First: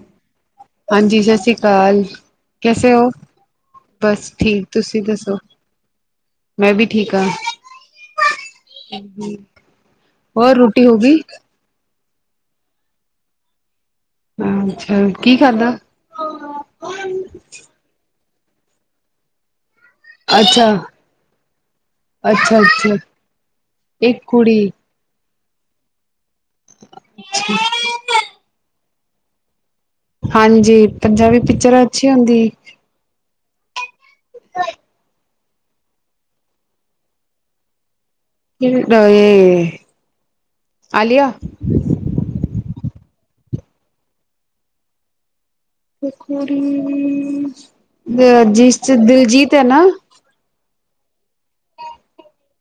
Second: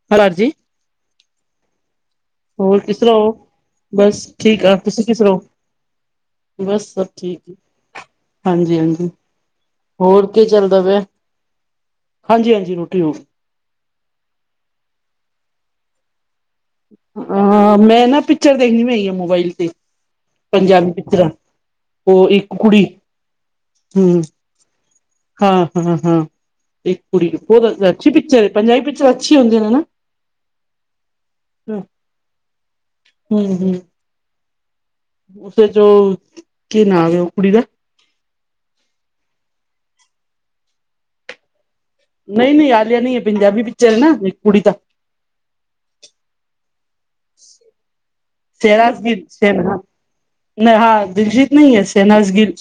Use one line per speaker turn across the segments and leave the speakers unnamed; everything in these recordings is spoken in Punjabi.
[unintelligible]
ਹਾਂਜੀ- ਸਤਿ ਸ਼੍ਰੀ ਅਕਾਲ
ਹੋਰ
ਕੈਸੇ
ਕਿਸ
ਹੋ
ਤਰ੍ਹਾਂ ਬਸ ਠੀਕ ਆ ਤੁਸੀਂ ਕੀ
ਮੈਂ ਵੀ
ਬਸ ਸਭ
ਹਾਂ
ਠੀਕ, ਹਾਂਜੀ -ਹਾਂਜੀ ਹੋਰ ਕੀ ਚੱਲਦਾ
ਰੋਟੀ ਹੋ
ਪਿਆ,
ਗਈ
ਹਾਂਜੀ- ਹਾਂਜੀ ਰੋਟੀ ਰ
ਅੱਛਾ, ਕੀ ਖਾਧਾ
ਅਹ, ਮੈਂ ਨਾ ਪਿਕਚਰ ਦੇਖਣੀ ਪੈਂ ਆ ਮੋਬਾਇਲ ਤੇ
ਅੱਛਾ
ਪੰਜਾਬੀ ਪਿਕਚਰਾਂ, ਉਹ ਇੱਕ
ਅੱਛਾ
ਕੁੜੀ,
ਅੱਛਾ
ਹਮ
ਇੱਕ ਕੁੜੀ
ਹਾਂ- ਹਾਂ- ਹਾਂ ਇੱਕ ਕੁੜੀ ਬਹੁਤ ਅੱਛੀ ਪਿਕਚਰ ਹੈ ਪੰਜਾਬੀ ਪਿਕਚਰ ਅੱਛੀ ਹੁੰਦੇ ਨੇ ਹਨਾ
ਹਾਂਜੀ, ਪੰਜਾਬੀ ਪਿਕਚਰ ਅੱਛੀ ਹੁੰਦੀ
ਹਮ- ਹਮ
[inaudible] [inaudible]
ਉਸੇ ਚ ਉਹ, ਕੀ ਨਾਂ ਹੈ ਉਹ ਕੁੜੀ ਦਾ
ਇਹ ਏ ਆਲੀਆ।
ਨਹੀਂ -ਨਹੀਂ ਆਲਿਆ ਨਹੀਂ ਏ ਪੰਜਾਬੀ ਪਿਕਚਰ ਹੈ ਨਾ ਇੱਕ ਕੁੜੀ ਦਾ
ਇਕ ਕੁੜੀ ਜਿਸ ਚ
ਸ਼ਹਿਨਾਜ਼ ਗਿੱਲ,
ਦਿਲਜੀਤ ਹੈ
ਸ਼ਹਿਨ ਹਾਂ,
ਨਾ।
ਹਾਂ ਦਲਜੀਤ ਨਹੀਂ ਹੈੇ ਸ਼ਹਨਾਜ ਗਿਲ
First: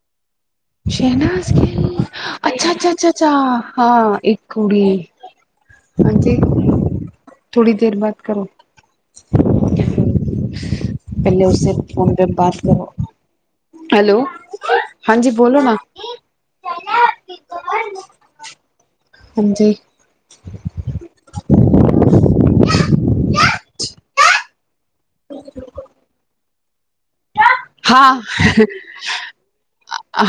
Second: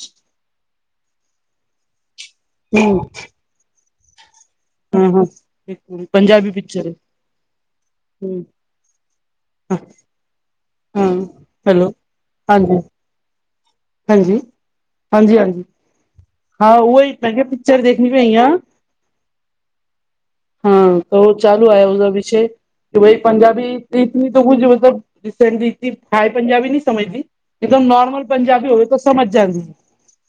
ਸ਼ਹਨਾਜ ਗਿੱਲ ਅੱਛਾ- ਅੱਛਾ-
ਹੂੰ,
ਅੱਛਾ -ਅੱਛਾ ਹਾਂ ਕੁੜੀ,
ਹਾਂ-ਹਾਂ।
ਹਾਂਜੀ ਥੋੜੀ ਦੇਰ ਬਾਦ ਕਰੋ।
ਹੱ
ਪਹਿਲੇ ਉਸੇ ਸੇ ਫ਼ੋਨ ਪੇ ਬਾਤ
ਹਾਂਜੀ,
ਕਰੋ ਹੈਲੋ
ਹਾਂਜੀ- ਹਾਂਜੀ-
ਬੋਲੋ
ਹਾਂਜੀ
ਨਾ
ਹਾਂ ਉ ਹੀ ਮੈ ਕਿਹਾ ਪਿਕਚਰ ਦੇਖਣੀ ਪਈ ਆ
ਹਾਂਜੀ
ਹਾਂ ਉਹ ਚਾਲੂ ਆ ਉਹਦਾ ਵਿਸ਼ਯ ਕਿ ਭਈ ਪੰਜਾਬੀ ਤਾਂ ਕੁਝ ਮਤਲਬ ਰੀਸੈਂਟਲੀ ਇਤਨੀ ਹਾਈ ਪੰਜਾਬੀ ਨਹੀਂ ਸਮਝਦੀ, ਇੱਕਦਮ
ਹਾਂ
ਨੋਰਮਲ ਪੰਜਾਬੀ ਹੋਵੇ ਤਾਂ ਸਮਝ ਜਾਂਦੀ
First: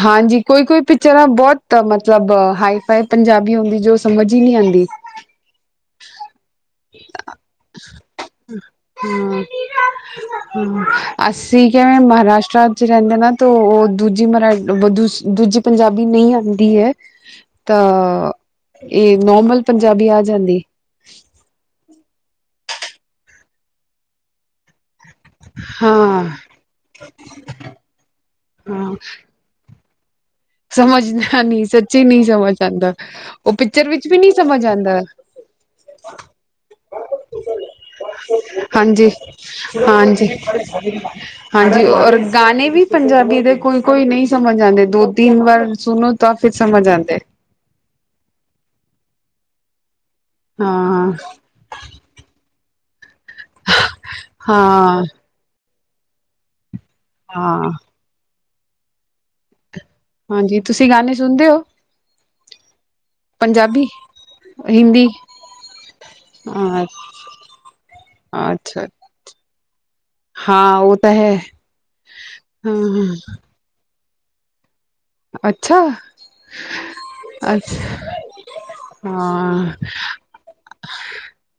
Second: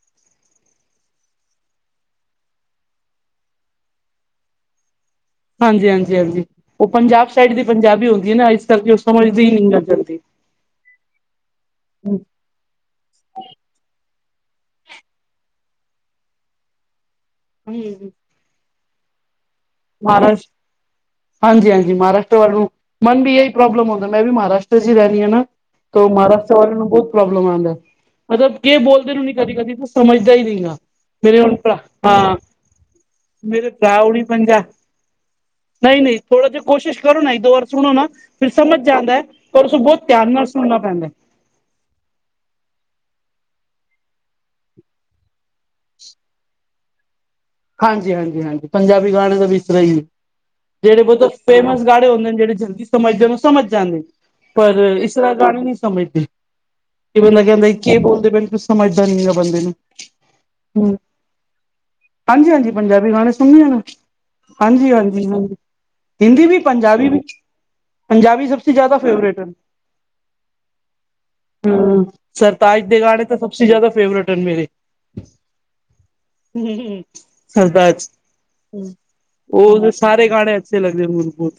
ਹਾਂਜੀ, ਕੋਈ- ਕੋਈ ਪਿਕਚਰਾਂ ਬਹੁਤ ਮਤਲਬ, ਹਾਈ ਫਾਈ ਪੰਜਾਬੀ ਹੁੰਦੀ ਜੋ ਸਮਝ ਹੀ ਨਹੀਂ ਆਉਂਦੀ
[inaudible] [inaudible] ਹਾਂਜੀ- ਹਾਂਜੀ- ਹਾਂਜੀ ਉਹ ਪੰਜਾਬ ਸਾਈਡ ਦੀ ਪੰਜਾਬੀ ਹੁੰਦੀ ਹੈ ਨਾ, ਇਸ ਕਰਕੇ ਉਸ ਸਮਦੀ ਨ ਗੱਲ ਜਾਂਦੀ
ਅਸੀ ਕਿਵੇਂ ਮਹਾਰਾਸ਼ਟਰ ਚ ਰਹਿੰਦੇ ਨਾ ਤੇ ਉਹ ਦੂਜੇ ਮਰਾ ਦੂ ਦੂਜੀ ਪੰਜਾਬੀ ਨਹੀਂ ਆਉਂਦੀ ਹੈ ਤਾਂ ਇਹ ਨੋਮਲ
ਮਹਾਰਾਜ ਹਾਂਜੀ -ਹਾਂਜੀ ਮਹਾਰਾਸ਼ਟਰ ਵੱਲ ਨੂੰ, ਮਨ ਵੀ ਇਹੀ ਪ੍ਰੋਬਲਮ ਹੁੰਦਾ, ਮੈਂ ਵੀ ਮਹਾਰਾਸ਼ਟਰ ਚ ਹੀ ਰਹਿ ਰਹੀ ਹ ਨਾ ਤ
ਹਾਂ
ਮਹਾਰਾਸ਼ਟਰ ਵਾਲੇ ਨੂੰ ਬਹੁਤ ਪ੍ਰੋਬਲਮ ਆਉਂਦਾ, ਮਤਲਬ ਕਿ ਬੋਲਦੇ ਕਦੀ- ਕਦੀ ਸਮਝਦਾ ਹੀ ਨਹੀਂ-
ਸਮਝਣਾ ਨੀ ਸੱਚੇ ਨਹੀਂ ਸਮਝ ਆਉਦਾਉਹ
ਮੇਰੇ
ਪਿਕਚਰ ਵਿੱਚ ਵੀ ਨਹੀਂ ਸਮਝ ਆਉਦਾ
ਨਹੀ- ਨਹੀ ਥੋੜ੍ਹਾ ਜਿਹਾ ਕੋਸ਼ਿਸ਼ ਕਰੋ ਨਾ, ਇੱਕ ਦੋ ਵਾਰ ਸੁਣੋ ਨਾ ਫਿਰ ਸਮਝ
ਹਾਂਜੀ
ਜਾਂਦਾ ਹੈ, ਪਰ ਉਸਨੂੰ ਬਹੁਤ ਧਿਆਨ
ਹਾਂਜੀ
ਨਾਲ ਸੁਣਨਾ ਪੈਂਦਾ
ਹਾਂਜੀ। ਔਰ ਗਾਨੇ ਵੀ, ਪੰਜਾਬੀ ਦੇ ਕੋਈ- ਕੋਈ ਨਹੀ, ਸਮਝ ਆਂਦੇ ਦੋ ਤਿੰਨ ਵਾਰ, ਸੁਣੋ ਤਾਂ ਫੇਰ ਸਮਝ ਆਉਂਦੇ।
ਹਾਂਜੀ -ਹਾਂਜੀ- ਹਾਂਜੀ ਪੰਜਾਬੀ ਗਾਣੇ ਦਾ ਵਿ ਇਸ ਤਰਾ ਹੀ ਹੈ
ਹਾਂ
ਜਿਹੜੇ ਫੇਮਸ ਗਾਨੇ ਹੁੰਦੇ ਨੇ ਜਿਹੜੇ, ਜਲਦੀ ਸਮਝਦੇ ਨੂੰ ਸਮਝ ਜਾਂਦੇ ਨੇ ਪਰ
ਹਾਂ
ਇਸ ਤਰ੍ਹਾਂ ਗਾਨੇ ਨੀ ਸਮਝਦੇ, ਇਹ ਬੰਦਾ ਕਹਿੰਦਾ
ਹਾਂ
ਕੀ ਬੋਲਦੇ ਪਏ ਕ ਸਮਝਦਾ ਨੀ ਹੈਗਾ ਬੰਦੇ ਨੂੰ
ਹਾਂਜੀ, ਤੁਸੀ ਗਾਨੇ ਸੁਣਦੇ ਹੋ
ਹਾਂਜੀ- ਹਾਂਜੀ ਪੰਜਾਬੀ ਗਾਣੇ ਸੁਣੇਆਂ ਨਾ,
ਪੰਜਾਬੀ
ਹਾਂਜੀ- ਹਾਂਜੀ-
ਹਿੰਦੀ
ਹਾਂਜੀ ਹਿੰਦੀ ਵੀ,
ਅ
ਪੰਜਾਬੀ ਵੀ, ਪੰਜਾਬੀ ਸਭ ਸੇ
ਅੱਛਾ
ਜ਼ਿਆਦਾ ਫੇਵਰੇਟ ਹੈ
ਹਾਂ ਉਹ ਤਾਂ ਹੈ
ਹਮ, ਸਰਤਾਜ ਦੇ
ਹਾਂ
ਗਾਣੇ ਤਾਂ ਸਭ ਸੇ ਜ਼ਿਆਦਾ ਫੇਵਰੇਟ ਹਨ ਮੇਰੇ
ਅੱਛਾ
ਸਰਦਾਰ
ਅੱਛਾ
ਜੀ,
ਹਾਂ
ਉਹ ਸਾਰੇ, ਗਾਨੇ ਅੱਛੇ ਲੱਗਦੇ। ਮੇਨੁ ਬਹੁਤ।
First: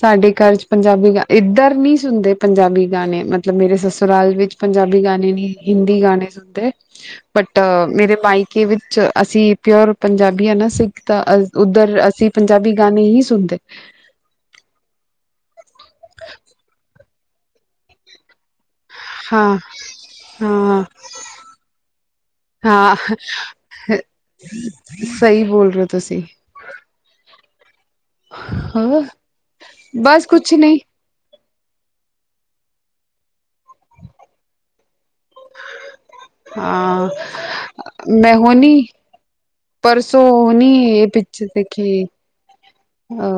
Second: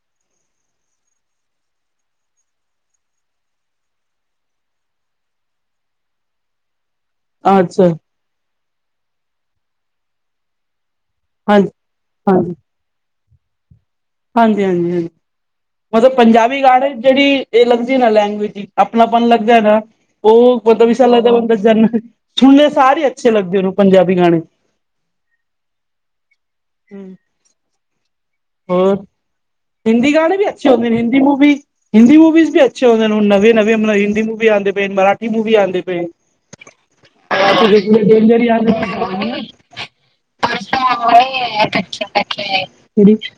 ਸਾਡੇ ਘਰ, ਚ ਪੰਜਾਬੀ ਗਾ, ਇੱਧਰ ਨੀ ਸੁਣਦੇ, ਪੰਜਾਬੀ ਗਾਣੇ। ਮਤਲਬ ਮੇਰੇ ਸਸੁਰਾਲ ਵਿੱਚ। ਪੰਜਾਬੀ ਗਾਣੇ ਨੀ, ਹਿੰਦੀ ਗਾਣੇ ਸੁਣਦੇ। ਅ
ਅੱਛਾ,
ਮੇਰੇ ਮਾਈਕੇ ਵਿਚ, ਅਸੀਂ ਪਿਓਰ ਪੰਜਾਬੀ ਆ, ਨਾ ਅਸੀ। ਤਾਂ ਅ,
ਹਾਂਜੀ,
ਉਧਰ ਅਸੀ, ਪੰਜਾਬੀ ਗਾਣੇ ਹੀ, ਸੁਣਦੇ।
ਹਾਂਜੀ -ਹਾਂਜੀ, ਹਾਂਜੀ। ਮਤਲਬ ਪੰਜਾਬੀ ਗਾਣੇ। ਜੇੜੀ ਏ ਲਗਦੀ ਨਾ ਲੈਂਗੁਏਜ ਜੀ। ਅਪਣਾਪਨ
ਹਾਂ
ਲਗਦੇ ਨਾ। ਉਹ
ਹਾਂ
ਮਤਲਬ ਇਸਰਾ ਲਗਦਾ ਬਣੀ ਜਣਤ ਸੁਣਦੇ ਸਾਰ ਹੀ। ਅੱਛੇ ਲੱਗਦੇ ਉਹਨੂੰ
ਹੇ
ਪੰਜਾਬੀ ਗਾਣੇ।
ਸਈ, ਬੋਲ ਰੇ ਓ, ਤੁਸੀ।
ਹੂੰ। ਹੋਰ?
ਹਾਂ
ਹਿੰਦੀ
ਬਸ
ਗਾਣੇ ਵੀ
ਕੁਛ
ਅੱਛੇ
ਨਹੀਂ
ਓਨੇ। ਹਿੰਦੀ ਮੂਵੀ, ਹਿੰਦੀ ਮੂਵੀਜ ਵੀ, ਅੱਛੇ ਹੁੰਦੇ ਨੇ ਉਨਾਂਦੇ। ਨਵੀਆ ਬਨਾਈ ਹਿੰਦੀ ਮੂਵੀਆ, ਆਉਂਦੇ ਪਏ। ਮਰਾਠੀ ਮੂਵੀਆ ਆਉਂਦੇ ਪਏ ਨੇ।
ਹਾਂ। ਮੈਂ ਹੁਣੀ। ਪਰਸੋ ਨੀ, ਏ ਪਿਚਰ ਦੇਖੀ। ਅ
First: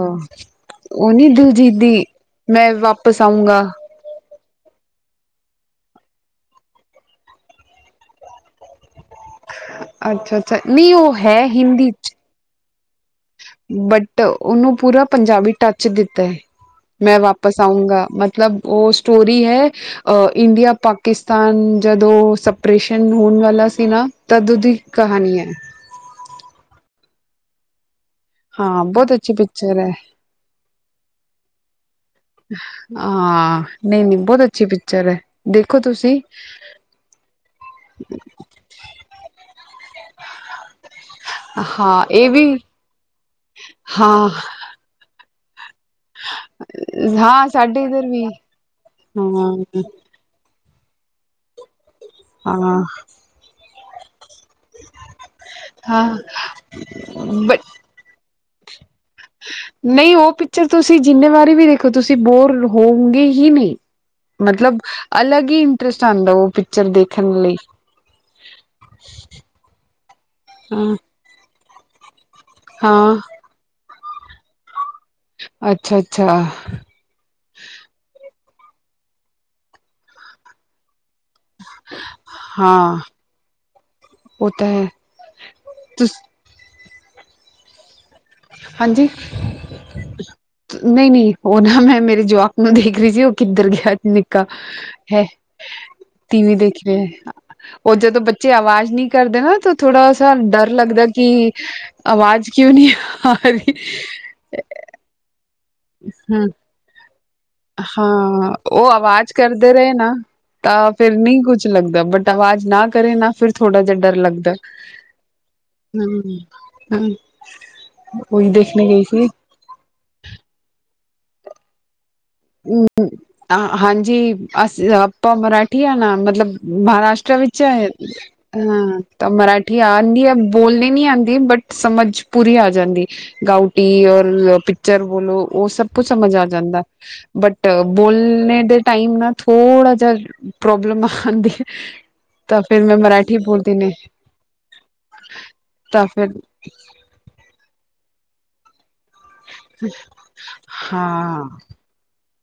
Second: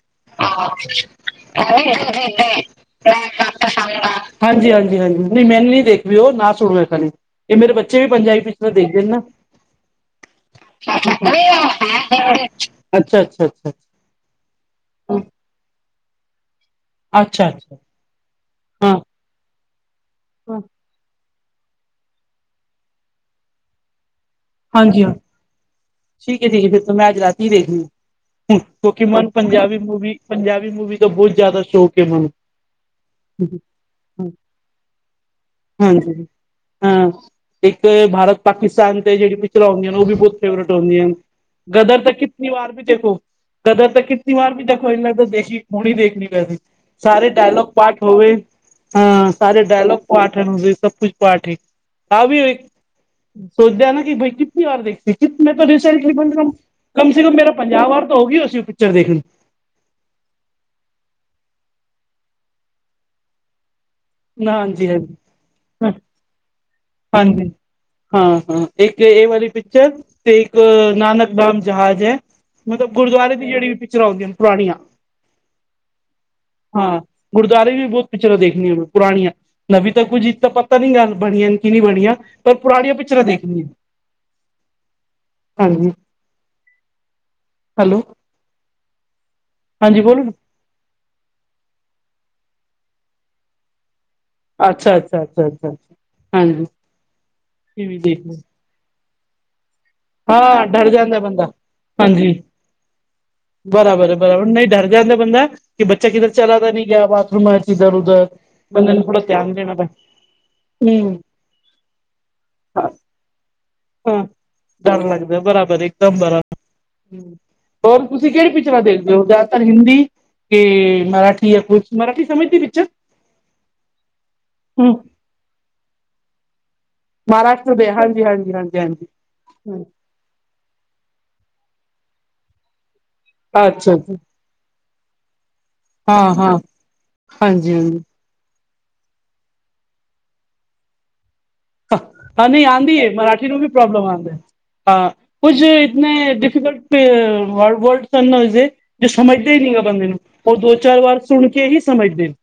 ਉਹਨੀ, ਦੂਜੀ ਦੀ।
[unintelligible]
ਮੈਂ ਵਾਪਿਸ ਆਊਂਗਾ
ਹਾਂਜੀ- ਹਾਂਜੀ, ਹਾਂਜੀ। ਨਹੀ ਮੈਨੂੰ ਨੀ, ਦੇਖ ਵੀ ਉਹ। ਨਾ ਸੁਣੋੈਂ ਇਹ ਏਦਾਂ ਦੀ। ਮੇਰੇ ਬੱਚੇ ਵੀ ਪੰਜਾਬੀ ਪਿਕਚਰ ਦੇਖਦੇ ਨੇ, ਨਾ।
ਅੱਛਾ ਅੱਛਾ ਨਹੀਂ ਉਹ ਹੈ ਹਿੰਦੀ ਚ
ਅੱਛਾ- ਅੱਛਾ। ਅੱਛਾ
ਬਟ ਉਹਨੂੰ ਪੂਰਾ, ਪੰਜਾਬੀ ਟੱਚ ਦਿੱਤਾ ਹੈ, ਮੈਂ ਵਾਪਿਸ ਆਊਂਗਾ। ਮ ਮਤਲਬ, ਉਹ ਸਟੋਰੀ ਹੈ, ਇੰਡੀਆ ਪ ਪਾਕਿਸਤਾਨ ਜਦੋਂ ਸਪਰੇਸ਼ਨ, ਹੋਣ ਵਾਲਾ ਸੀ ਨਾ, ਤਦੋਂ ਦੀ ਕਹਾਣੀ ਹੈ।
ਠੀਕ ਹੈ -ਠੀਕ ਹੈ। ਫੇਰ ਤਾਂ, ਮੈਂ ਅੱਜ ਰਾਤੀ ਹੀ ਦੇਖਣੀ।
ਹਾਂ
ਕਿਉਂਕਿ,
ਬਹੁਤ
ਮਨ
ਅੱਛੀ
ਪੰਜਾਬੀ
ਪਿਕਚਰ ਹੈ
ਮੂਵੀ ਪੰਜਾਬੀ ਮੂਵੀ ਦਾ, ਬਹੁਤ ਜ਼ਿਆਦਾ ਸ਼ੌਕ ਹੈ। ਮੈਨੂੰ।
ਹਾਂ। ਨਹੀਂ -ਨਹੀਂ, ਬਹੁਤ ਅੱਛੀ ਪਿਕਚਰ ਹੈ। ਦੇਖੋ ਤੁਸੀ।
ਹਾਂਜੀ ਹਾਂ। ਇਕ ਭਾਰਤ, ਪਾਕਿਸਤਾਨ ਤੇ, ਜੇੜੀ ਪਿੱਚਰਾ ਹੁੰਦੀਆ ਹਨ। ਉਹ ਵੀ ਬਹੁਤ ਫੇਵਰੇਟ ਹੁੰਦੀਆ ਹਨ। ਗਦਰ
ਹਾਂ
ਤੇ
ਇਹ
ਕਿਤਨੀ ਵਾਰ ਵੀ ਦੇਖੋ, ਗਦਰ ਤੇ
ਹਾਂ
ਕਿਤਨੀ ਵਾਰ ਵੀ ਦੇਖੋ। ਇੰਜ ਲਗਦਾ ਦੇਖੀ ਹੁਣੀ ਦੇਖਣੀ ਪੈਂਦੀ। ਸਾਰੇ
ਹਾਂ
ਡੇਲੋਕ
ਸਾਡੇ
ਪਾਠ
ਇੱਧਰ ਵੀ
ਹੋਵੇ। ਹਾਂ ਸਾਰੇ ਡੇਲੋਕ। ਪਾਠਣ ਵੀ, ਸਭ ਕੁਛ ਪਾਠ ਈ। ਆ ਵੀ, ਇਕ
ਹਾਂ
ਸੋਚਦੇਆ ਨਾ। [unintelligible] ਚਰ,
ਹਾਂ
ਦੇਖਣੀ।
ਨਈ ਉਹ, ਪਿਚਰ ਤੁਸੀ ਜਿੰਨੇਵਾਰੀ ਵੀ, ਦੇਖੋ। ਤੁਸੀ, ਬੋਰ ਹੋਗੇ ਹੀ, ਨੀ। ਮਤਲਬ,
ਹਾਂਜੀ ਹਾਂਜੀ
ਅਲਗ ਈ ਇੰਟਰੇਸਟ ਆਉਦਾ। ਉਹ ਪਿਚ
ਹਾਂਜੀ। ਹਾਂ-ਹਾਂ, ਏਕ ਏ ਵਲੀ, ਪਿਚਰ ਤੇ ਇਕ,
ਹਾਂ
ਨਾਨਕ ਨਾਮ ਜਹਾਜ਼ ਐ। ਮਤਲਬ
ਹਾਂ
ਗੁਰਦੁਆਰੇ ਦੀ, ਜੇੜੀ ਵੀ ਪਿਚਰਾ, ਆਉਂਦੀਆਂ ਨੇ ਪੁਰਾਣੀਆਂ।
ਅੱਛਾ -ਅੱਛਾ।
ਹਾਂ। ਗੁਰਦੁਆਰੇ ਵੀ ਮੈ, ਬਹੁਤ ਪਿੱਚਰਾ ਦੇਖਣੀਆ ਨੇ, ਪੁਰਾਣੀਆ। ਨਵੀ ਤਾਂ, ਕੁੱਝ ਇਤਾ ਪਤਾ ਨੀ ਹੈ, ਬਣਿਆ। ਕੀ ਨੀ ਬਣਿਆ। ਪਰ ਪੁਰਾਣੀਆ
ਹਾਂ
ਪਿਚਰਾ, ਦੇਖਣੀਆ।
ਉਹ ਤਾਂ ਹੈ
ਹਾਂਜੀ।
ਤੁਸ
ਹੈਲੋ।
ਹਾਂਜੀ।
ਹਾਂਜੀ ਬੋਲੋ
ਨਈ ਨੀ। ਉਹ ਨਾ ਮੈਂ ਮੇਰੇ ਜਵਾਕ ਨੂੰ ਦੇਖ ਰੀ ਸੀ ਉਹ ਕਿੱਧਰ ਗਿਆ।
ਅੱਛਾ ਅੱਛਾ
ਹੈ।
ਅੱਛਾ ਅੱਛਾ ਅੱਛਾ
ਟੀਵੀ
ਹਾਂਜੀ
ਦੇਖ ਰੇ ਐ।
ਇਹ
ਉਹ
ਵੀ
ਜਦੋ
ਦੇਖ
ਬੱਚੇ ਆਵਾਜ਼ ਨੀ ਕਰਦੇ ਨਾ ਤਾਂ ਥੋੜਾ ਸਾ
ਹਾਂ
ਡਰ ਲੱਗਦਾ
ਜਾਂਦਾ
ਕਿ
ਬੰਦਾ ਹਾਂਜੀ
ਆਵਾਜ਼ ਕਿਉਂ ਨੀ ਆ ਰਹੀ
ਬਰਾਬਰ- ਬਰਾਬਰ, ਨਈ ਡਰ ਜਾਂਦਾ ਬੰਦਾ। ਕਿ ਬੱਚਾ ਕਿਧਰ,
ਹਮ
ਚਲਾ ਤਾ ਨੀ ਗਿਆ। ਬਾਥਰੂਮਾ ਚ। ਇਧਰ ਉਧਰ
ਹਾਂ।
ਬੰਦੇ
ਉਹ
ਨੂੰ ਥੋੜਾ
ਅਵਾਜ਼,
ਧਿਆਨ
ਕਰਦੇ
ਦੇਣਾ ਪੈ
ਰਏ ਨਾ। ਤਾ ਫੇਰ,
ਹੂੰ
ਨਈ ਕੁਛ ਲਗਦਾ। ਬਟ ਆਵਾਜ਼ ਨਾ ਕਰੇ ਨਾ, ਫਿਰ ਥੋੜਾ ਜਿਆ ਡਰ
ਹਾਂ
ਲਗਦਾ।
ਡਰ ਲਗਦਾ। ਬਰਾਬਰ ਇਕਦਮ ਬਰਾਬ ਹੋਰ ਤੁਸੀਂ ਕੇੜੀ
ਉਹੀ
ਪਿਚਰਾਂ
ਦੇਖਣੇ ਗਈ
ਦੇਖਦੇ ਓ?
ਸੀ
ਔਰ ਹਿੰਦੀ? ਕੇ ਮਰਾਠੀ ਯਾ ਕੁਛ। ਮਰਾਠੀ, ਸਮਝ ਤੀ।
ਹੂੰ। ਆ ਹਾਂਜੀ, ਅਸੀ
ਹੂੰ
ਆਪਾਂ, ਮਰਾਠੀ ਆ ਨਾ। ਮਤਲਬ, ਮਹਾਰਾਸ਼
ਮਹਾਰਾਸ਼ਟਰ ਦੇ ਹਾਂਜੀ ਹਾਂਜੀ ਹਾਂਜੀ ਹਾਂਜੀ
[unintelligible] ਬੋਲਣੀ ਨੀ ਆਂਦੀ। ਬਟ ਸਮਝ, ਪੂਰੀ ਆ ਜਾਂਦੀ ਏ। ਗਾਊਟੀ
ਅੱਛਾ ਅੱਛਾ
ਔਰ ਪਿੱਚਰ ਬੋਲੋ ਉਹ ਸਭ ਕੁਛ ਸਮਝ
ਹਾਂ
ਆ
ਹਾਂ
ਜਾਂਦੇ। ਬਟ
ਹਾਂਜੀ ਹਾਂਜੀ
ਬੋ ਖੁਲਣੇ ਦੇ ਟਾਈਮ ਨਾ ਥੋੜਾ ਜਿਆ ਪ੍ਰੋਬਲਮ ਹਾਂਦੀ ਹੈ।
ਹਾਂ
ਤਾਂ
ਨੀ
ਫਿਰ
ਆਂਦੀ
ਮੈਂ
ਏ। ਮਰਾਠੀ ਨੂੰ ਵੀ
ਬੋਲਦੀ ਨੇ
ਪ੍ਰੋਬਲਮ ਆਂਦੀ। ਹਾਂ ਕੁਝ
ਤਾਂ ਫਿਰ
ਇਤਨੇ ਡਿਫੀਕਲਟ [unintelligible] ਜੋ ਸਮਝਦੇ ਨੀ ਓ ਬੰਦੇ ਨੂੰ ਉਹ ਦੋ ਚਾਰ ਵਾਰ
ਹਾਂ
ਸੁਣ ਕੇ ਹੀ ਸਮਝਦੇ ਨ।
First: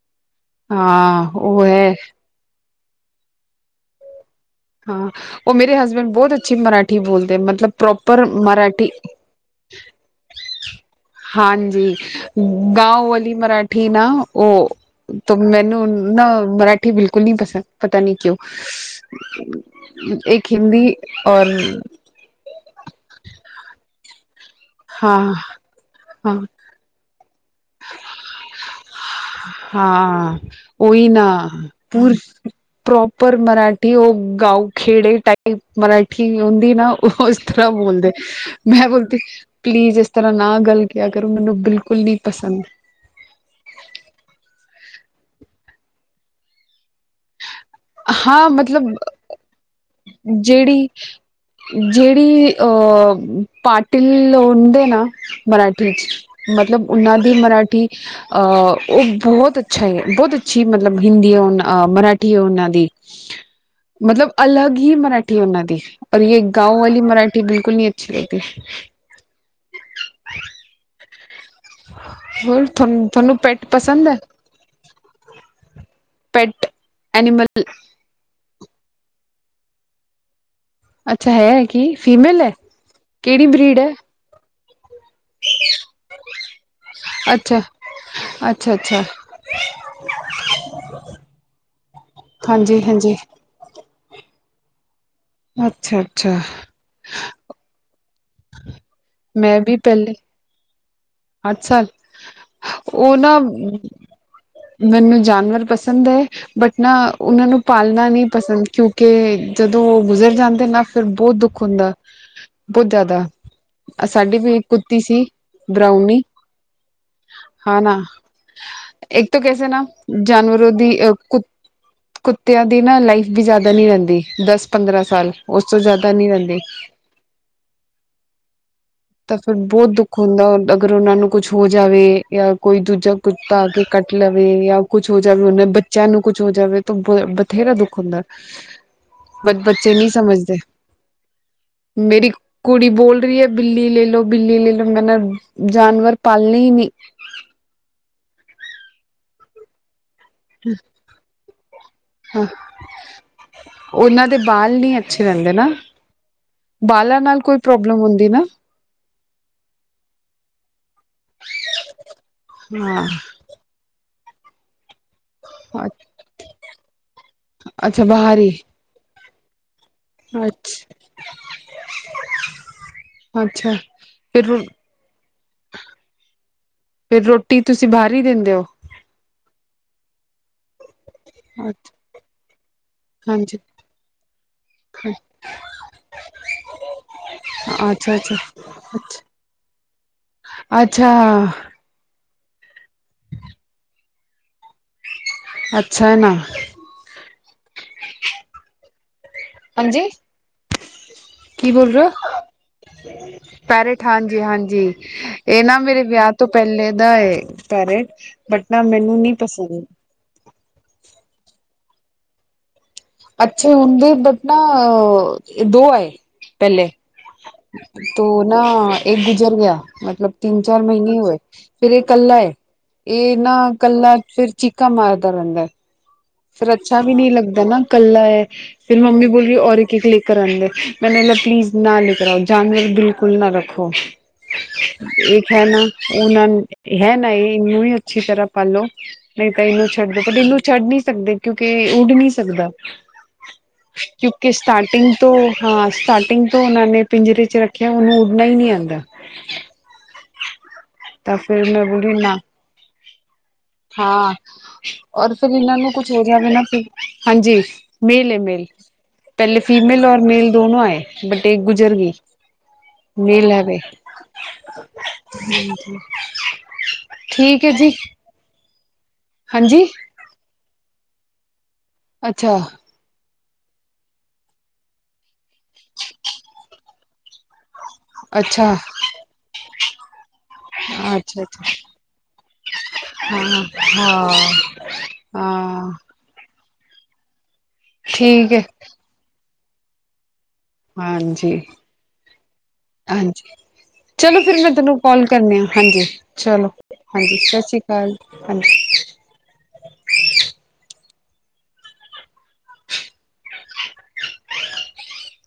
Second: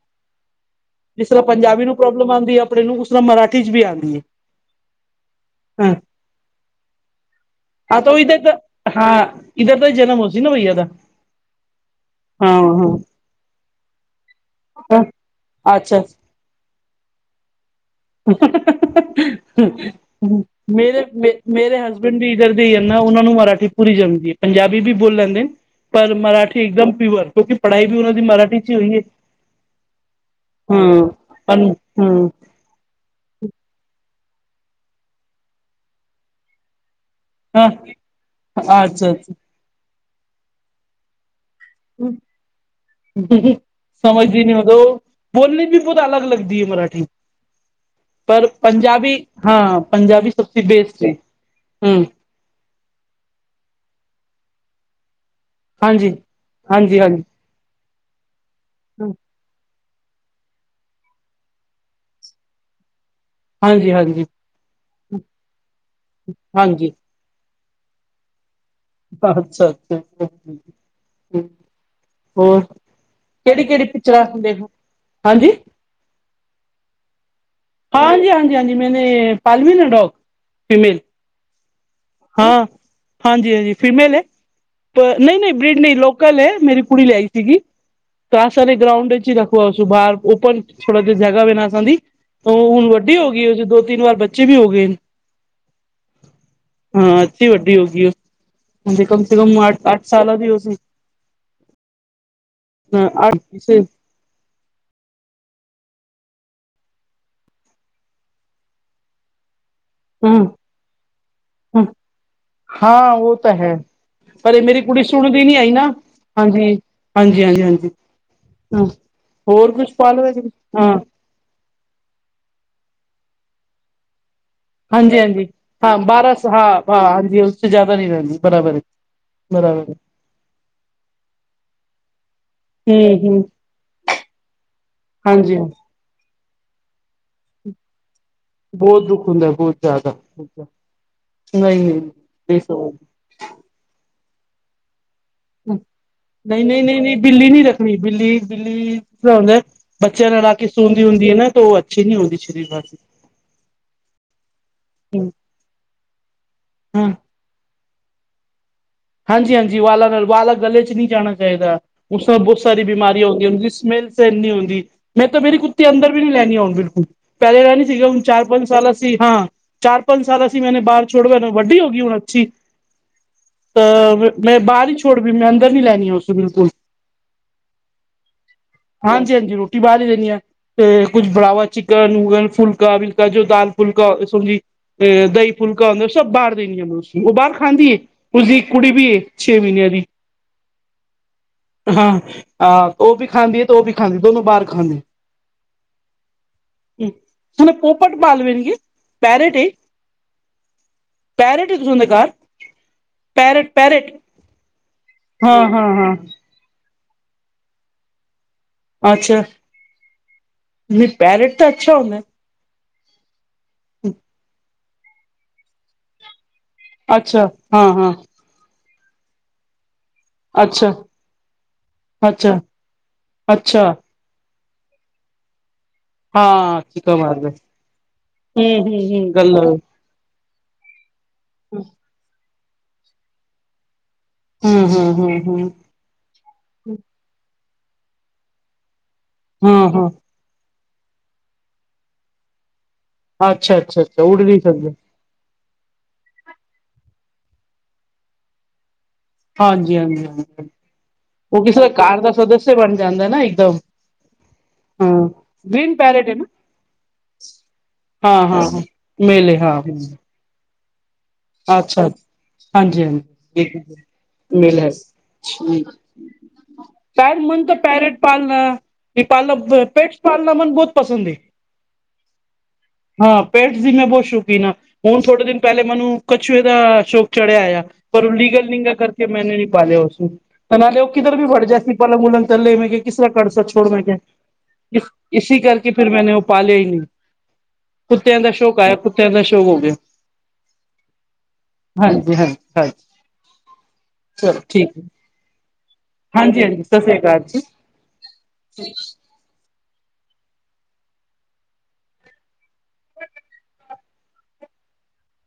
ਹਾਂ
ਜਿਸ ਤਰ੍ਹਾਂ
ਉਹ
ਪੰਜਾਬੀ
ਹੈ
ਨੂੰ ਪ੍ਰੋਬਲਮ ਆਉਂਦੀ ਐ ਅਪਣੇ ਨੂੰ ਉਸ ਤਰ੍ਹਾਂ ਮਰਾਠੀ ਚ ਵੀ ਆਂਦੀ
ਹਾਂ, ਉਹ ਮੇਰੇ
ਹਾਂ
ਹਸਬੈਂਡ ਬਹੁਤ ਅੱਛੀ ਮਰਾਠੀ ਬੋਲਦੇ, ਮਤਲਬ ਪ੍ਰੋਪਰ ਮਰਾਠੀ
ਇੱਧਰ ਦਾ ਜਨਮ ਹੋ ਸੀ ਨਾ ਬਈਆ ਦਾ।
ਹਾਂਜੀ ਗਾਓ ਵਾਲੀ ਮਰਾਠੀ ਨਾ ਉਹ ਮੈਨੂੰ ਨਾ ਮਰਾਠੀ, ਬਿਲਕੁਲ ਨੀ ਪਸੰਦ ਪਤਾ ਨੀ ਕਿਉਂ। ਇੱਕ ਹਿੰਦੀ ਔਰ
ਭਿੰਡੀ ਇੱਧਰ ਦੇ ਏ ਨਾ ਉਹਨਾਂ ਨੂੰ ਮਰਾਠੀ ਪੂਰੀ ਜੰਮਦੀ ਐ। ਪੰਜਾਬੀ ਵੀ ਬੋਲ
ਹਾਂ
ਲੈਂਦੇ ਨੇ, ਪਰ
ਹਾਂ
ਮਰਾਠੀ ਇੱਕਦਮ ਪਿਓਰ ਕਿਉਂਕਿ ਪੜ੍ਹਾਈ ਵੀ ਉਹਨਾਂ ਦੀ ਮਰਾਠੀ ਚ ਹੀ ਹੋਈ ਏ
ਹਾਂ
ਹੂ
ਉਹੀ ਨਾ ਪੂਰ
ਹੂ।
ਪ੍ਰੋਪਰ ਮਰਾਠੀ ਉਹ ਗਾਉ ਖੇੜੇ ਟਾਈਪ ਮਰਾਠੀ ਹੁੰਦੀ ਨਹੀਂ ਉਹ ਵੱਖਰਾ
ਹਾਂ ਹਾਂ,
ਬੋਲਦੇ ਮੈਂ
ਅੱਛਾ
ਬੋਲਦੀ
ਅੱਛਾ
ਪਲੀਜ ਇਸ ਤਰਾਂ ਨਾ ਗੱਲ ਕਿਆ ਕਰੂ ਮੈਨੂੰ ਬਿਲਕੁਲ
ਹਮ।
ਨਹੀਂ ਪਸੰਦ
ਸਮਝਦੀ ਨੀ ਉਦੋਂ, ਬੋਲਣੀ ਵੀ ਬਹੁਤ ਅਲੱਗ ਲੱਗਦੀ ਏ ਮਰਾਠੀ।
ਹਾਂ
ਪਰ
ਮਤਲਬ
ਪੰਜਾਬੀ ਹਾਂ, ਪੰਜਾਬੀ ਸਭ ਤੋਂ ਬੇਸਟ ਏ ਹੂ।
ਆ ਪਾਟਿਲ ਹੋਣ ਦੇ ਨਾ ਮਰਾਠੀ ਚ ਮਤਲਬ ਉਹਨਾਂ ਦੀ ਮਰਾਠੀ ਅਹ ਉਹ ਬਹੁਤ ਅੱਛਾ ਏ, ਬਹੁਤ ਅੱਛੀ ਮਤਲਬ ਹਿੰਦੀ ਆ ਮਰਾਠੀ ਆ ਉਹਨਾਂ ਦੀ।
ਹਾਂਜੀ ਹਾਂਜੀ
ਮਤਲਬ ਅਲੱਗ ਹੀ ਮਰਾਠੀ ਉਹਨਾਂ ਦੀ, ਔਰ ਜੇ ਗਾਓ
ਹਾਂਜੀ
ਵਾਲੀ ਮਰਾਠੀ ਬਿਲਕੁਲ ਨੀ ਅੱਛੀ ਲਗਦੀ।
ਅੱਛਾ ਅੱਛਾ। ਹੋਰ
ਤੁਹਾਨੂੰ ਤੁਹਾਨੂੰ
ਕਿਹੜੀ
ਪੈਟ
ਕਿਹੜੀ
ਪਸੰਦ ਹੈ
ਪਿੱਚਰਾਂ ਦੇਖੋ ਹਾਂਜੀ?
ਪੈਟ ਐਨੀਮਲ
ਹਾਂ ਹਾਂਜੀ ਹਾਂਜੀ ਹਾਂਜੀ ਮੈਨੇ ਪਾਲੇ ਵੀ ਨੇ ਡੋਗ ਫੀਮੇਲ।
ਅੱਛਾ ਹੈ ਕਿ ਫੀਮੇਲ ਏ
ਹਾਂ
ਕਿਹੜੀ
ਹਾਂਜੀ ਹਾਂਜੀ
ਬਰੀਡ ਏ?
ਫੀਮੇਲ ਹੈ ਨਹੀਂ ਨਹੀਂ ਬ੍ਰਿਡ ਨਹੀਂ ਲੋਕਲ ਐ, ਮੇਰੀ ਕੁੜੀ ਲਿਆਈ ਸੀਗੀ।
ਅੱਛਾ
ਤਾਂ
ਅੱਛਾ
ਸਾਰੇ
ਅੱਛਾ
ਗ੍ਰਾਊਂਡ ਚ ਹੀ ਰੱਖਵਾ ਉਸ ਤੋਂ ਬਾਹਰ ਉੱਪਰ ਥੋੜਾ ਜਗਾਂ ਵਾ ਉਹਨਾਂ ਨਾ ਦੀ। ਉਹ
ਹਾਂਜੀ
ਹੁਣ
ਹਾਂਜੀ
ਵੱਡੀ ਹੋ ਗਈ ਉਸ ਦੇ ਦੋ ਤਿੰਨ ਵਾਰ ਬੱਚੇ ਵੀ ਹੋ ਗਏ।
ਅੱਛਾ ਅੱਛਾ।
ਬਹੁਤ ਵੱਡੀ ਹੋ ਗਈ, ਹੁਣ ਤੇ ਕਮ ਸੇ ਕਮ ਅੱਠ ਸਾਲਾਂ ਦੀ ਉਹ ਸੀ।
ਅੱਛਾ
ਹਾਂ
ਉਹ ਨਾ
ਅੱਠ
ਮੈਨੂੰ ਜਾਨਵਰ ਪਸੰਦ ਏ। ਬਟ ਨਾ ਉਹਨਾਂ ਨੂੰ ਪਾਲਣਾ ਨਹੀਂ ਪਸੰਦ ਕਿਉਂਕਿ ਜਦੋਂ ਉਹ ਗੁਜ਼ਰ
ਹਾਂ
ਜਾਂਦੇ ਨਾ ਫੇਰ ਬਹੁਤ ਦੁੱਖ
ਹਾਂ
ਹੁੰਦਾ ਬਹੁਤ
ਹਾਂ
ਜ਼ਿਆਦਾ।
ਉਹ ਤਾਂ ਹੈ।
ਸਾਡੀ
ਪਰ
ਵੀ
ਇਹ
ਇੱਕ
ਮੇਰੀ
ਕੁੱਤੀ
ਕੁੜੀ
ਸੀ
ਸੁਣਦੀ ਨੀ ਆਈ ਨਾ
ਬਰਾਉਨੀ
ਹਾਂਜੀ ਹਾਂਜੀ ਹਾਂਜੀ
ਹਾਂ
ਹਾਂਜੀ
ਨਾ
ਹਾਂ
ਇੱਕ ਤਾਂ ਕੈਸੇ
ਹੋਰ
ਨਾ
ਕੁਛ ਪਾ ਲਵੇ
ਜਾਨਵਰੋਂ ਦੀ
ਹਾਂ
ਅ ਕੁ ਕੁੱਤਿਆਂ ਦੀ ਨਾ ਲਾਈਫ ਵੀ ਜ਼ਿਆਦਾ ਨੀ ਰਹਿੰਦੀ ਦਸ ਪੰਦਰਾਂ
ਹਾਂਜੀ
ਸਾਲ
ਹਾਂਜੀ
ਉਸ ਤੋਂ
ਹਾਂ,
ਜ਼ਿਆਦਾ ਨਹੀਂ
ਬਾਰਾਂ ਸ
ਰਹਿੰਦੀ
ਹਾਂ ਹਾਂ ਹਾਂਜੀ ਉਸ ਚ ਜ਼ਿਆਦਾ ਨਹੀਂ ਰਹਿੰਦੀ ਬਰਾਬਰ।
ਤਾਂ ਫਿਰ ਬਹੁਤ
ਬਰਾਬਰ ਹੈ
ਦੁੱਖ ਹੁੰਦਾ ਅਗਰ ਉਹਨਾਂ ਨੂੰ ਕੁਛ ਹੋ ਜਾਵੇ ਜਾਂ ਕੋਈ ਦੂਜਾ
ਹਮ
ਕੁਛ
ਹਮ
ਤਾਂ ਕਿ ਕੱਟ ਲਵੇ ਜਾਂ ਕੁੱਛ ਹੋ ਜਾਵੇ
ਹਾਂਜੀ
ਉਹਨਾਂ ਬੱਚਿਆਂ ਨੂੰ ਕੁਛ ਹੋ ਜਾਵੇ ਤਾਂ ਬ ਬਥੇਰਾ ਦੁੱਖ ਹੁੰਦਾ
ਬਹੁਤ ਦੁੱਖ ਹੁੰਦਾ
ਪਰ
ਬਹੁਤ
ਬੱਚੇ ਨਹੀਂ
ਜ਼ਿਆਦਾ
ਸਮਝਦੇ।
ਨਹੀਂ ਨਹੀਂ
ਮੇਰੀ
ਨਹੀਂ
ਕੁੜੀ
ਸਮਝ
ਬੋਲ ਰਹੀ ਏ, ਬਿੱਲੀ ਲੈ ਲੋ ਬਿੱਲੀ ਲੈ ਲਓ ਮੈਂ ਨ
ਨਹੀਂ ਨਹੀਂ ਨਹੀਂ ਨਹੀਂ ਬਿੱਲੀ ਨਹੀਂ ਰੱਖਣੀ ਬਿੱਲੀ ਬਿੱਲੀ ਬੱਚਿਆਂ ਨਾਲ ਲਾ ਕੇ ਸੁੰਦੀ ਹੁੰਦੀ ਏ ਨਾ ਤਾਂ ਉਹ ਅੱਛੀ ਨੀ ਹੁੰਦੀ
ਹਾਂ
ਸਰੀਰ ਵਾਸਤੇ।
ਉਹਨਾਂ ਦੇ ਬਾਲ ਨਹੀਂ ਅੱਛੇ ਰਹਿੰਦੇ ਨਾ,
ਹਾਂ
ਬਾਲਾਂ ਨਾਲ ਕੋਈ ਪ੍ਰੋਬਲਮ ਹੁੰਦੀ ਨਾ।
ਹਾਂਜੀ-ਹਾਂਜੀ [unintelligible] ਚ ਨਹੀਂ ਜਾਣਾ ਚਾਹੀਦਾ, ਉਸ ਨਾਲ ਬਹੁਤ ਸਾਰੀ
ਹਾਂ
ਬਿਮਾਰੀਆਂ ਹੁੰਦੀਆਂ ਉਹਦੀ ਸਮੈਲ [unintelligible] ਮੈਂ ਤਾਂ ਮੇਰੀ ਕੁੱਤੀ ਅੰਦਰ ਵੀ ਨਹੀਂ ਲੈ ਕੇ ਅਉਣ ਦਿੱਤੀ ਪਹਿਲੇ ਰਹਿਣੀ
ਅੱਛਾ
ਸੀਗਾ ਹੁਣ
ਬਾਹਰ ਹੀ
ਚਾਰ-ਪੰਜ ਸਾਲਾਂ ਸੀ ਹਾਂ। ਚਾਰ ਪੰਜ ਸਾਲ ਅਸੀਂ ਮੈਂਨ
ਅੱਛਾ
ਬਾਹਰ ਛੋੜੋ ਇਹਨੂੰ ਵੱਡੀ ਹੋ ਗਈ ਹੁਣ [unintelligible]
ਅੱਛਾ
ਤਾਂ
ਫਿਰ
ਮੈਂ ਬਾਹਰ ਹੀ ਛੋੜ ਵੀ ਮੈਂ ਅੰਦਰ ਨਹੀ ਲੈਣੀ ਹੈ ਉਸੇ ਬਿਲਕੁਲ।
ਫਿਰ ਰੋਟੀ ਤੁਸੀਂ ਬਾਹਰ ਹੀ ਦਿੰਦੇ ਹੋ?
ਹਾਂਜੀ-ਹਾਂਜੀ ਰੋਟੀ ਬਾਰ ਈ ਦੇਣੀ ਆ, ਤੇ ਕੁਛ ਬਣਾਵਾ, ਚਿਕਨ, ਉਗ ਫੁਲਕਾ ਬਿਲ ਜੋ
ਹਾਂਜੀ
ਦਾਲ ਫੁਲਕਾਝੀ, ਸਬਜੀ ਅ ਦਹੀਂ ਫੁਲਕਾ ਹੁੰਦਾ ਸਭ ਬਾਹਰ ਦੇਣੀ ਹੈ ਮੈਂ ਉਸ ਉਹ ਬਾਹਰ ਖਾਂਦੀ ਏ।
ਅੱਛਾ ਅੱਛਾ
ਉਸਦੀ ਇੱਕ ਕੁੜੀ
ਅੱਛਾ
ਵੀ ਏ, ਛੇ ਮਹੀਨਿਆਂ ਦੀ।
ਅੱਛਾ
ਹਾਂ ਆ ਉਹ ਵੀ ਖਾਂਦੀ ਹੈ ਤੇ ਉਹ ਵੀ ਖਾਂਦੀ ਦੋਨੋ ਬਾਹਰ ਖਾਂਦੀਆਂ।
ਅੱਛਾ ਨਾ। ਹਾਂਜੀ
[unintelligible]
ਕੀ ਬੋਲ ਰਹੇ ਹੋ
[unintelligible]
ਪੈਰਟ ਹਾਂਜੀ ਹਾਂਜੀ ਇਹ ਨਾ ਮੇਰੇ ਵਿਆਹ ਤੋਂ ਪਹਿਲੇ ਦਾ ਏ ਪੈਰੇਟ ਬਟ ਨਾ ਮੈਨੂੰ ਨਹੀਂ ਪਸੰਦ।
ਨਹੀਂ ਪੈਰਟ ਤਾਂ ਅੱਛਾ ਹੁੰਦਾ ਏ।
ਅੱਛੇ ਹੁੰਦੇ ਬਟ ਨਾ ਦੋ ਆਏ। ਪਹਿਲੇ
ਅੱਛਾ ਹਾਂ ਹਾਂ
ਤੋ ਨਾ ਇੱਕ ਗੁਜ਼ਰ ਗਿਆ ਮਤਲਬ ਤਿੰਨ ਚਾਰ
ਅੱਛਾ
ਮਹੀਨੇ ਹੋਏ ਫੇਰ ਇਹ ਕੱਲਾ ਏ
ਅੱਛਾ
ਇਹ ਨਾ
ਅੱਛਾ
ਕੱਲਾ ਫਿਰ ਚਿੱਕਾ ਮਾਰਦਾ ਰਹਿੰਦਾ। ਫਿਰ
ਹਾਂ
ਅੱਛਾ ਵੀ
ਚੀਕਾ
ਨਹੀਂ
ਮਾਰਦਾ
ਲੱਗਦਾ ਨਾ ਕੱਲਾ ਏ
ਹੂੰ ਹੂੰ
ਫੇਰ
ਹੂੰ
ਮੰਮੀ
ਗੱਲ
ਬੋਲ ਔਰ ਲਿ
ਹੂੰ
[unintelligible] ਪਲੀਜ਼ ਨਾ ਨ ਕਰਾਓ ਜਾਨਵਰ ਬਿਲਕੁਲ ਨਾ ਰੱਖੋ।
ਹੂੰ ਹੂੰ
ਏਕ ਹੈ
ਹੂੰ
ਨਾ ਉਹਨੂੰ ਹੀ ਨ ਇਹ ਇਹਨੂੰ ਹੀ ਅੱਛੀ ਤਰ੍ਹਾਂ ਪਾਲੋ। ਨਹੀਂ ਤਾਂ ਇਹਨੂੰ
ਹਾਂ
ਛੱਡਦੇ
ਹਾਂ
ਬਟ ਇਹਨੂੰ ਛੱਡ ਨੀ ਸਕਦੇ ਕਿਉਂਕਿ ਉੱਡ ਨਹੀਂ ਸਕਦਾ।
ਅੱਛਾ ਅੱਛਾ ਅੱਛਾ ਉੱਡ
ਕਿਉਂਕਿ
ਨਹੀਂ ਸਕਦੇ
ਸਟਾਰਟਿੰਗ ਤੋਂ ਹਾਂ ਸਟਾਰਟਿੰਗ ਤੋਂ ਉਹਨਾਂ ਨੇ ਪਿੰਜਰੇ ਚ ਰੱਖਿਆ, ਉਹਨੂੰ ਉੱਡਣਾ ਹੀ ਨਹੀਂ ਆਉਂਦਾ।
ਹਾਂਜੀ-ਹਾਂਜੀ-ਹਾਂਜੀ
ਤਾਂ
ਉਹ
ਫਿਰ
ਕਿਸੇ
ਮੈਂ
ਦਾ
ਬੋਲੀ
ਘਰ ਦਾ
ਨਾ
ਸਦੱਸਯ ਬਣ ਜਾਂਦਾ ਨਾ ਇਕਦਮ।
ਹਾਂ ਔਰ ਫੇਰ ਇਹਨਾਂ ਨੂੰ ਕੁਛ ਹੋ
ਪੈਰਟ ਹੈ
ਜਾਵੇ ਨਾ, ਹਾਂਜੀ ਮੇਲ ਏ ਮੇਲ
ਹਾਂ-ਹਾਂ ਮੇਲੇ
ਪਹਿਲੇ
ਹਾਂ
ਫੀਮੇਲ ਔਰ ਮੇਲ ਦੋਨੋ ਆਏ ਬਟ ਇੱਕ ਗੁਜ਼ਰ
ਅੱਛਾ
ਗਈ। ਮੇਲ ਹੈ
ਹਾਂਜੀ-ਹਾਂਜੀ
ਵੇ
[unintelligible] ਮਿਲ ਹੈ ਪੈਰ
ਠੀਕ
ਮਨ
ਹੈ
ਤਾਂ
ਜੀ
ਪੈਰਟ। ਪਾਲਣਾ। ਪਾਲਣਾ
ਹਾਂਜੀ
ਪੇਟਸ ਪਾਲਣਾ ਮਨ ਬਹੁਤ ਪਸੰਦ ਏ।
ਅੱਛਾ।
ਹਾਂ, ਪੇਟਸ ਦੀ ਮੈਂ ਬਹੁਤ ਸ਼ੌਕੀਨ ਹਾਂ, ਹੁਣ ਥੋੜੇ ਦਿਨ ਪਹਿਲੇ ਮੈਨੂੰ ਕੱਛੂਏ ਦਾ ਸ਼ੌਕ ਚੜਿਆ ਆਇਆ। ਪਰ ਉਹ ਲੀਗਲ
ਅੱਛਾ
ਨਿੰਗਾਲ ਕਰਕੇ ਮੈਨੇ ਨੀ ਪਾ ਲਿਆ ਉਸਨੂੰ। ਤਾਂ ਨਾਲੇ, ਉਹ ਕਿੱਧਰ
ਅੱਛਾ
ਵੀ ਬੜ
ਅੱਛਾ
ਜਾਏ ਸੀ ਪਲੰਗ- ਪਲੰਗ ਥੇਤੇ ਲੇੈਂ ਕਿਸਰ ਕੜਸ
ਹਾਂ
ਛੋੜ ਮੈਂ ਕੇ
ਹਾਂ
ਇਸ ਇਸੀ ਕਰਕੇ
ਹਾਂ
ਫਿਰ ਮੈਂਨੇ ਪਾਲਿਆ ਈ ਨਈ, ਕੁੱਤੇਦਾ
ਠੀਕ ਹੈ
ਸ਼ੋ ਆਇਆ ਕੁੱਤਿਆ ਦਾ ਸ਼ੌਅ ਹੋ ਗਿਆ।
ਹਾਂਜੀ।
ਹਾਂਜੀ-ਹਾਂਜੀ-ਹਾਂਜੀ।
ਹਾਂਜੀ। ਚਲੋ ਫਿਰ ਮੈਂ
ਠੀਕ
ਤੈਨੂੰ
ਹੈ
ਕੋਲ ਕਰਨੀ ਹ ਹਾਂਜੀ
ਹਾਂਜੀ
ਚਲੋ
ਹਾਂਜੀ ਸਤਿ ਸ੍ਰੀ
ਹਾਂਜੀ
ਅਕਾਲ
ਸਤਿ
ਜੀ
ਸ਼੍ਰੀ ਅਕਾਲ ਹਾਂਜੀ।
[inaudible]
[inaudible]